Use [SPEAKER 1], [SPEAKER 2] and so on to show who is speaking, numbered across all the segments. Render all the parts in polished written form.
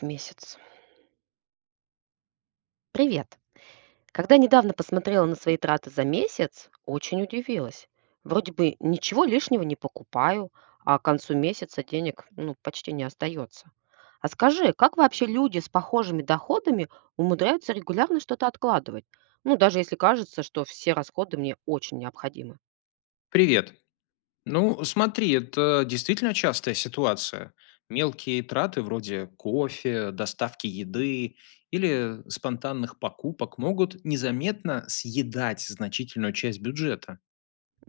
[SPEAKER 1] В месяц. Привет. Когда недавно посмотрела на свои траты за месяц, очень удивилась. Вроде бы ничего лишнего не покупаю, а к концу месяца денег почти не остается. А скажи, как вообще люди с похожими доходами умудряются регулярно что-то откладывать? Ну, даже если кажется, что все расходы мне очень необходимы.
[SPEAKER 2] Привет. Ну, смотри, это действительно частая ситуация. Мелкие траты вроде кофе, доставки еды или спонтанных покупок могут незаметно съедать значительную часть бюджета.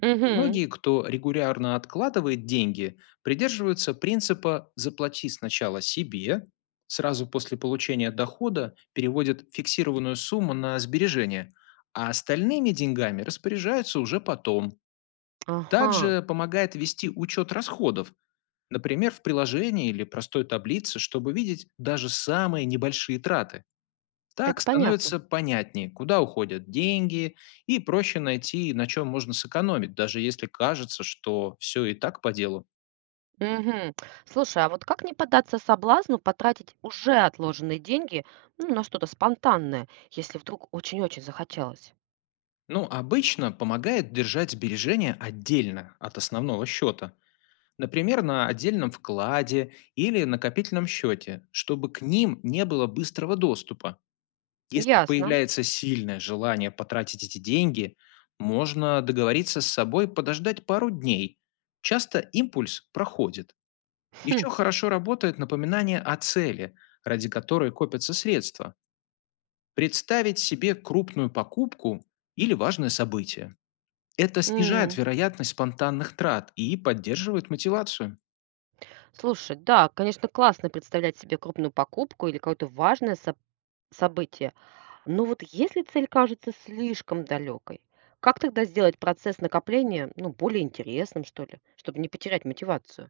[SPEAKER 1] Угу.
[SPEAKER 2] Многие, кто регулярно откладывает деньги, придерживаются принципа «заплати сначала себе», сразу после получения дохода переводят фиксированную сумму на сбережения, а остальными деньгами распоряжаются уже потом.
[SPEAKER 1] Ага,
[SPEAKER 2] Также помогает вести учет расходов, например, в приложении или простой таблице, чтобы видеть даже самые небольшие траты.
[SPEAKER 1] это
[SPEAKER 2] Так
[SPEAKER 1] понятно.
[SPEAKER 2] становится понятнее, куда уходят деньги, и проще найти, на чем можно сэкономить, даже если кажется, что все и так по делу.
[SPEAKER 1] Мгм. Слушай, а вот как не поддаться соблазну потратить уже отложенные деньги, ну, на что-то спонтанное, если вдруг очень-очень захотелось?
[SPEAKER 2] Ну, обычно помогает держать сбережения отдельно от основного счета, например, на отдельном вкладе или накопительном счете, чтобы к ним не было быстрого доступа. Если
[SPEAKER 1] Ясно.
[SPEAKER 2] появляется сильное желание потратить эти деньги, можно договориться с собой подождать пару дней. Часто импульс проходит.
[SPEAKER 1] Хм.
[SPEAKER 2] Еще хорошо работает напоминание о цели, ради которой копятся средства. Представить себе крупную покупку или важное событие. Это снижает
[SPEAKER 1] М.
[SPEAKER 2] вероятность спонтанных трат и поддерживает мотивацию.
[SPEAKER 1] Слушай, да, конечно, классно представлять себе крупную покупку или какое-то важное событие. Но вот если цель кажется слишком далекой, как тогда сделать процесс накопления, ну, более интересным, что ли, чтобы не потерять мотивацию?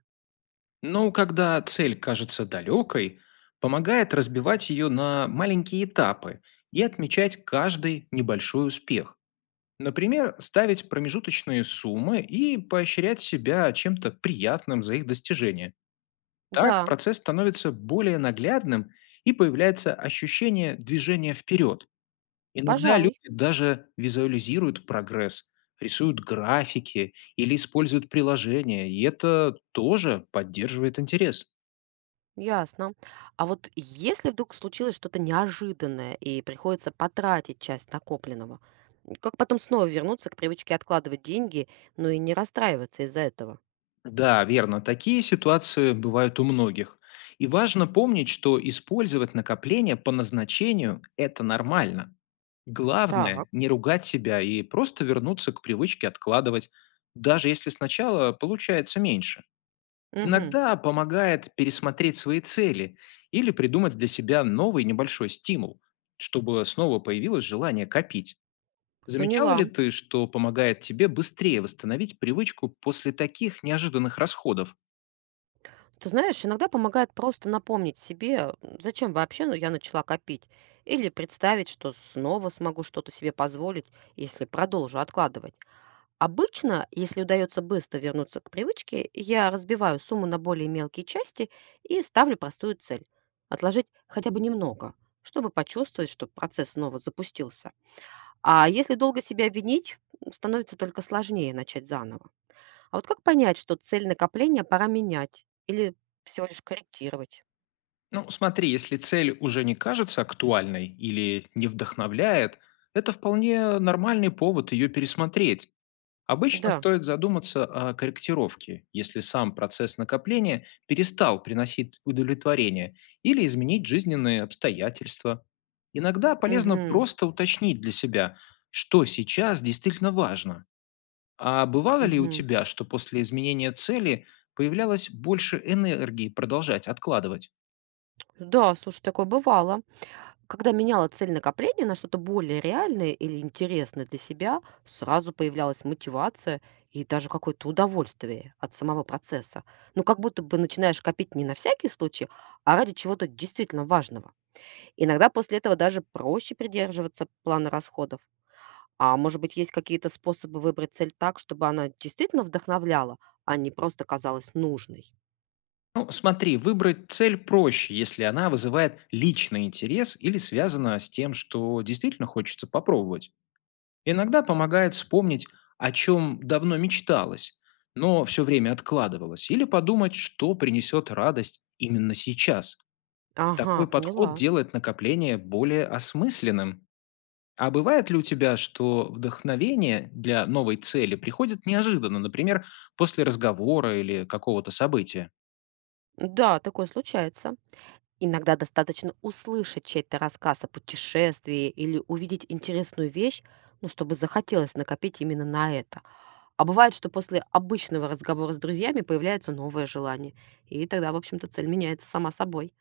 [SPEAKER 2] Но когда цель кажется далекой, помогает разбивать ее на маленькие этапы и отмечать каждый небольшой успех. Например, ставить промежуточные суммы и поощрять себя чем-то приятным за их достижение. Так
[SPEAKER 1] Да,
[SPEAKER 2] процесс становится более наглядным и появляется ощущение движения вперед. Иногда люди
[SPEAKER 1] пожалуй.
[SPEAKER 2] даже визуализируют прогресс, рисуют графики или используют приложения, и это тоже поддерживает интерес.
[SPEAKER 1] Ясно. А вот если вдруг случилось что-то неожиданное и приходится потратить часть накопленного, как потом снова вернуться к привычке откладывать деньги, но и не расстраиваться из-за этого?
[SPEAKER 2] Да, верно. Такие ситуации бывают у многих. И важно помнить, что использовать накопления по назначению – это нормально.
[SPEAKER 1] Так,
[SPEAKER 2] Главное – не ругать себя и просто вернуться к привычке откладывать, даже если сначала получается меньше.
[SPEAKER 1] мгм,
[SPEAKER 2] Иногда помогает пересмотреть свои цели или придумать для себя новый небольшой стимул, чтобы снова появилось желание копить. Замечала ли
[SPEAKER 1] поняла.
[SPEAKER 2] ты, что помогает тебе быстрее восстановить привычку после таких неожиданных расходов?
[SPEAKER 1] Ты знаешь, иногда помогает просто напомнить себе, зачем вообще я начала копить, или представить, что снова смогу что-то себе позволить, если продолжу откладывать. Обычно, если удается быстро вернуться к привычке, я разбиваю сумму на более мелкие части и ставлю простую цель– отложить хотя бы немного, чтобы почувствовать, что процесс снова запустился. А если долго себя винить, становится только сложнее начать заново. А вот как понять, что цель накопления пора менять или всего лишь корректировать?
[SPEAKER 2] Ну, смотри, если цель уже не кажется актуальной или не вдохновляет, это вполне нормальный повод ее пересмотреть. Обычно
[SPEAKER 1] Да,
[SPEAKER 2] стоит задуматься о корректировке, если сам процесс накопления перестал приносить удовлетворение или изменить жизненные обстоятельства. Иногда полезно
[SPEAKER 1] угу,
[SPEAKER 2] просто уточнить для себя, что сейчас действительно важно. А бывало ли у
[SPEAKER 1] угу.
[SPEAKER 2] тебя, что после изменения цели появлялось больше энергии продолжать откладывать?
[SPEAKER 1] Да, слушай, такое бывало. Когда меняла цель накопления на что-то более реальное или интересное для себя, сразу появлялась мотивация и даже какое-то удовольствие от самого процесса. Ну, как будто бы начинаешь копить не на всякий случай, а ради чего-то действительно важного. Иногда после этого даже проще придерживаться плана расходов. А может быть, есть какие-то способы выбрать цель так, чтобы она действительно вдохновляла, а не просто казалась нужной?
[SPEAKER 2] Ну, смотри, выбрать цель проще, если она вызывает личный интерес или связана с тем, что действительно хочется попробовать. Иногда помогает вспомнить, о чем давно мечталось, но все время откладывалось, или подумать, что принесет радость именно сейчас.
[SPEAKER 1] Ага,
[SPEAKER 2] Такой подход
[SPEAKER 1] поняла.
[SPEAKER 2] делает накопление более осмысленным. А бывает ли у тебя, что вдохновение для новой цели приходит неожиданно, например, после разговора или какого-то события?
[SPEAKER 1] Да, такое случается. Иногда достаточно услышать чей-то рассказ о путешествии или увидеть интересную вещь, ну, чтобы захотелось накопить именно на это. А бывает, что после обычного разговора с друзьями появляется новое желание. И тогда, в общем-то, цель меняется сама собой.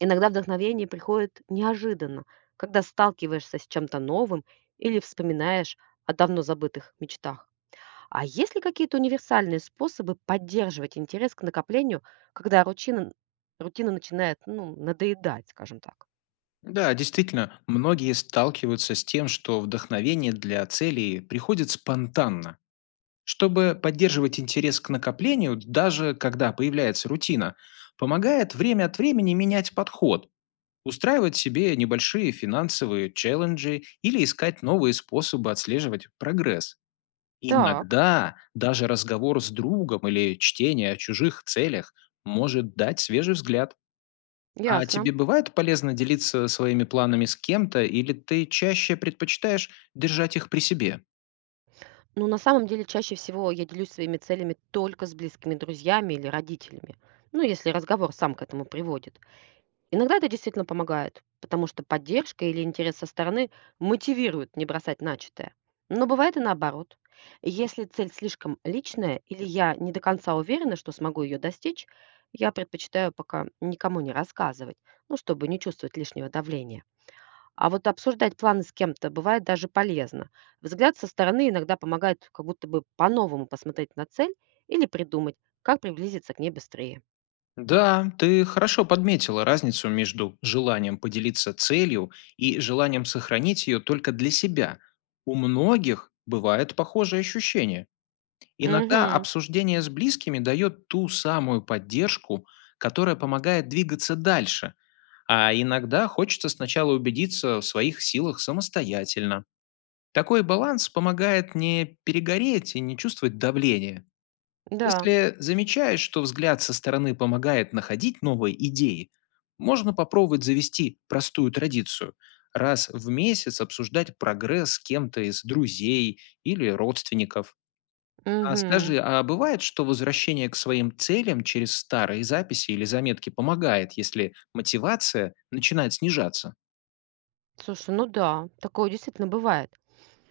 [SPEAKER 1] Иногда вдохновение приходит неожиданно, когда сталкиваешься с чем-то новым или вспоминаешь о давно забытых мечтах. А есть ли какие-то универсальные способы поддерживать интерес к накоплению, когда рутина начинает надоедать, скажем так?
[SPEAKER 2] Да, действительно, многие сталкиваются с тем, что вдохновение для целей приходит спонтанно. Чтобы поддерживать интерес к накоплению, даже когда появляется рутина, помогает время от времени менять подход, устраивать себе небольшие финансовые челленджи или искать новые способы отслеживать прогресс.
[SPEAKER 1] Так,
[SPEAKER 2] Иногда даже разговор с другом или чтение о чужих целях может дать свежий взгляд. А
[SPEAKER 1] ясно.
[SPEAKER 2] тебе бывает полезно делиться своими планами с кем-то, или ты чаще предпочитаешь держать их при себе?
[SPEAKER 1] Ну, на самом деле, чаще всего я делюсь своими целями только с близкими друзьями или родителями. Ну, если разговор сам к этому приводит. Иногда это действительно помогает, потому что поддержка или интерес со стороны мотивирует не бросать начатое. Но бывает и наоборот. Если цель слишком личная или я не до конца уверена, что смогу ее достичь, я предпочитаю пока никому не рассказывать, ну, чтобы не чувствовать лишнего давления. А вот обсуждать планы с кем-то бывает даже полезно. Взгляд со стороны иногда помогает как будто бы по-новому посмотреть на цель или придумать, как приблизиться к ней быстрее.
[SPEAKER 2] Да, ты хорошо подметила разницу между желанием поделиться целью и желанием сохранить ее только для себя. У многих бывает похожее ощущение. Иногда
[SPEAKER 1] Угу,
[SPEAKER 2] обсуждение с близкими дает ту самую поддержку, которая помогает двигаться дальше, а иногда хочется сначала убедиться в своих силах самостоятельно. Такой баланс помогает не перегореть и не чувствовать давления.
[SPEAKER 1] да,
[SPEAKER 2] Если замечаешь, что взгляд со стороны помогает находить новые идеи, можно попробовать завести простую традицию – раз в месяц обсуждать прогресс с кем-то из друзей или родственников. А
[SPEAKER 1] угу.
[SPEAKER 2] скажи, а бывает, что возвращение к своим целям через старые записи или заметки помогает, если мотивация начинает снижаться?
[SPEAKER 1] Слушай, ну да, такое действительно бывает.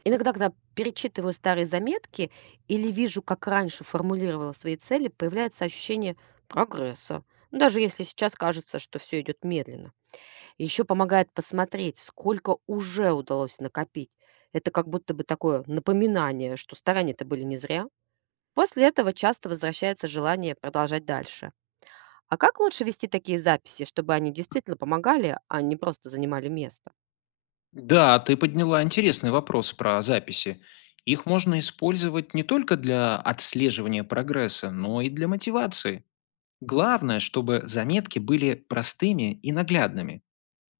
[SPEAKER 1] Иногда, когда перечитываю старые заметки или вижу, как раньше формулировала свои цели, появляется ощущение прогресса, даже если сейчас кажется, что все идет медленно. Еще помогает посмотреть, сколько уже удалось накопить. Это как будто бы такое напоминание, что старания-то были не зря. После этого часто возвращается желание продолжать дальше. А как лучше вести такие записи, чтобы они действительно помогали, а не просто занимали место?
[SPEAKER 2] Да, ты подняла интересный вопрос про записи. Их можно использовать не только для отслеживания прогресса, но и для мотивации. Главное, чтобы заметки были простыми и наглядными.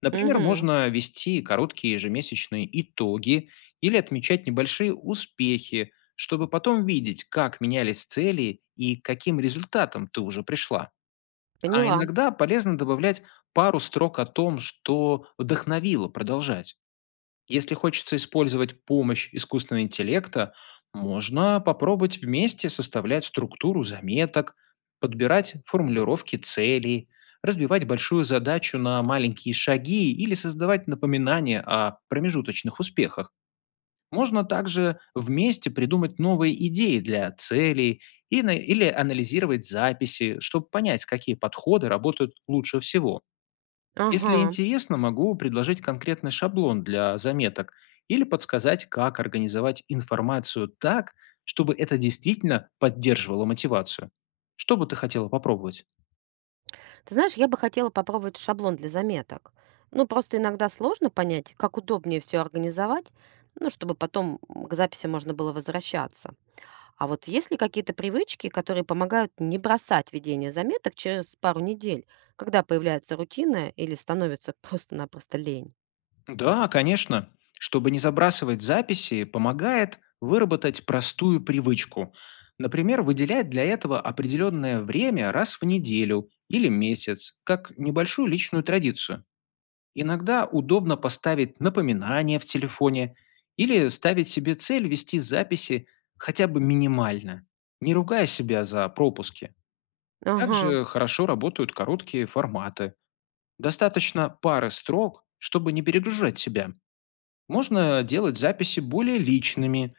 [SPEAKER 2] Например,
[SPEAKER 1] Угу,
[SPEAKER 2] можно вести короткие ежемесячные итоги или отмечать небольшие успехи, чтобы потом видеть, как менялись цели и к каким результатам ты уже пришла. А
[SPEAKER 1] поняла.
[SPEAKER 2] иногда полезно добавлять пару строк о том, что вдохновило продолжать. Если хочется использовать помощь искусственного интеллекта, можно попробовать вместе составлять структуру заметок, подбирать формулировки целей, разбивать большую задачу на маленькие шаги или создавать напоминания о промежуточных успехах. Можно также вместе придумать новые идеи для целей и или анализировать записи, чтобы понять, какие подходы работают лучше всего.
[SPEAKER 1] Ага.
[SPEAKER 2] Если интересно, могу предложить конкретный шаблон для заметок или подсказать, как организовать информацию так, чтобы это действительно поддерживало мотивацию. Что бы ты хотела попробовать?
[SPEAKER 1] Ты знаешь, я бы хотела попробовать шаблон для заметок. Ну, просто иногда сложно понять, как удобнее все организовать, ну, чтобы потом к записи можно было возвращаться. А вот есть ли какие-то привычки, которые помогают не бросать ведение заметок через пару недель, когда появляется рутина или становится просто-напросто лень?
[SPEAKER 2] Да, конечно. Чтобы не забрасывать записи, помогает выработать простую привычку. Например, выделять для этого определенное время раз в неделю или месяц, как небольшую личную традицию. Иногда удобно поставить напоминание в телефоне или ставить себе цель вести записи хотя бы минимально, не ругая себя за пропуски.
[SPEAKER 1] Ага,
[SPEAKER 2] Также хорошо работают короткие форматы. Достаточно пары строк, чтобы не перегружать себя. Можно делать записи более личными,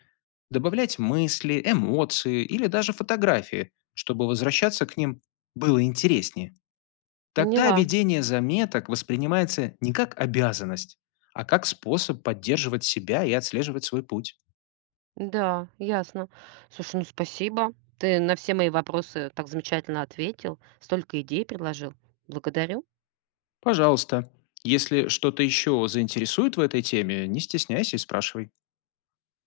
[SPEAKER 2] добавлять мысли, эмоции или даже фотографии, чтобы возвращаться к ним было интереснее. Тогда
[SPEAKER 1] поняла.
[SPEAKER 2] ведение заметок воспринимается не как обязанность, а как способ поддерживать себя и отслеживать свой путь.
[SPEAKER 1] Да, ясно. Слушай, ну спасибо. Ты на все мои вопросы так замечательно ответил, столько идей предложил. Благодарю.
[SPEAKER 2] Пожалуйста, если что-то еще заинтересует в этой теме, не стесняйся и спрашивай.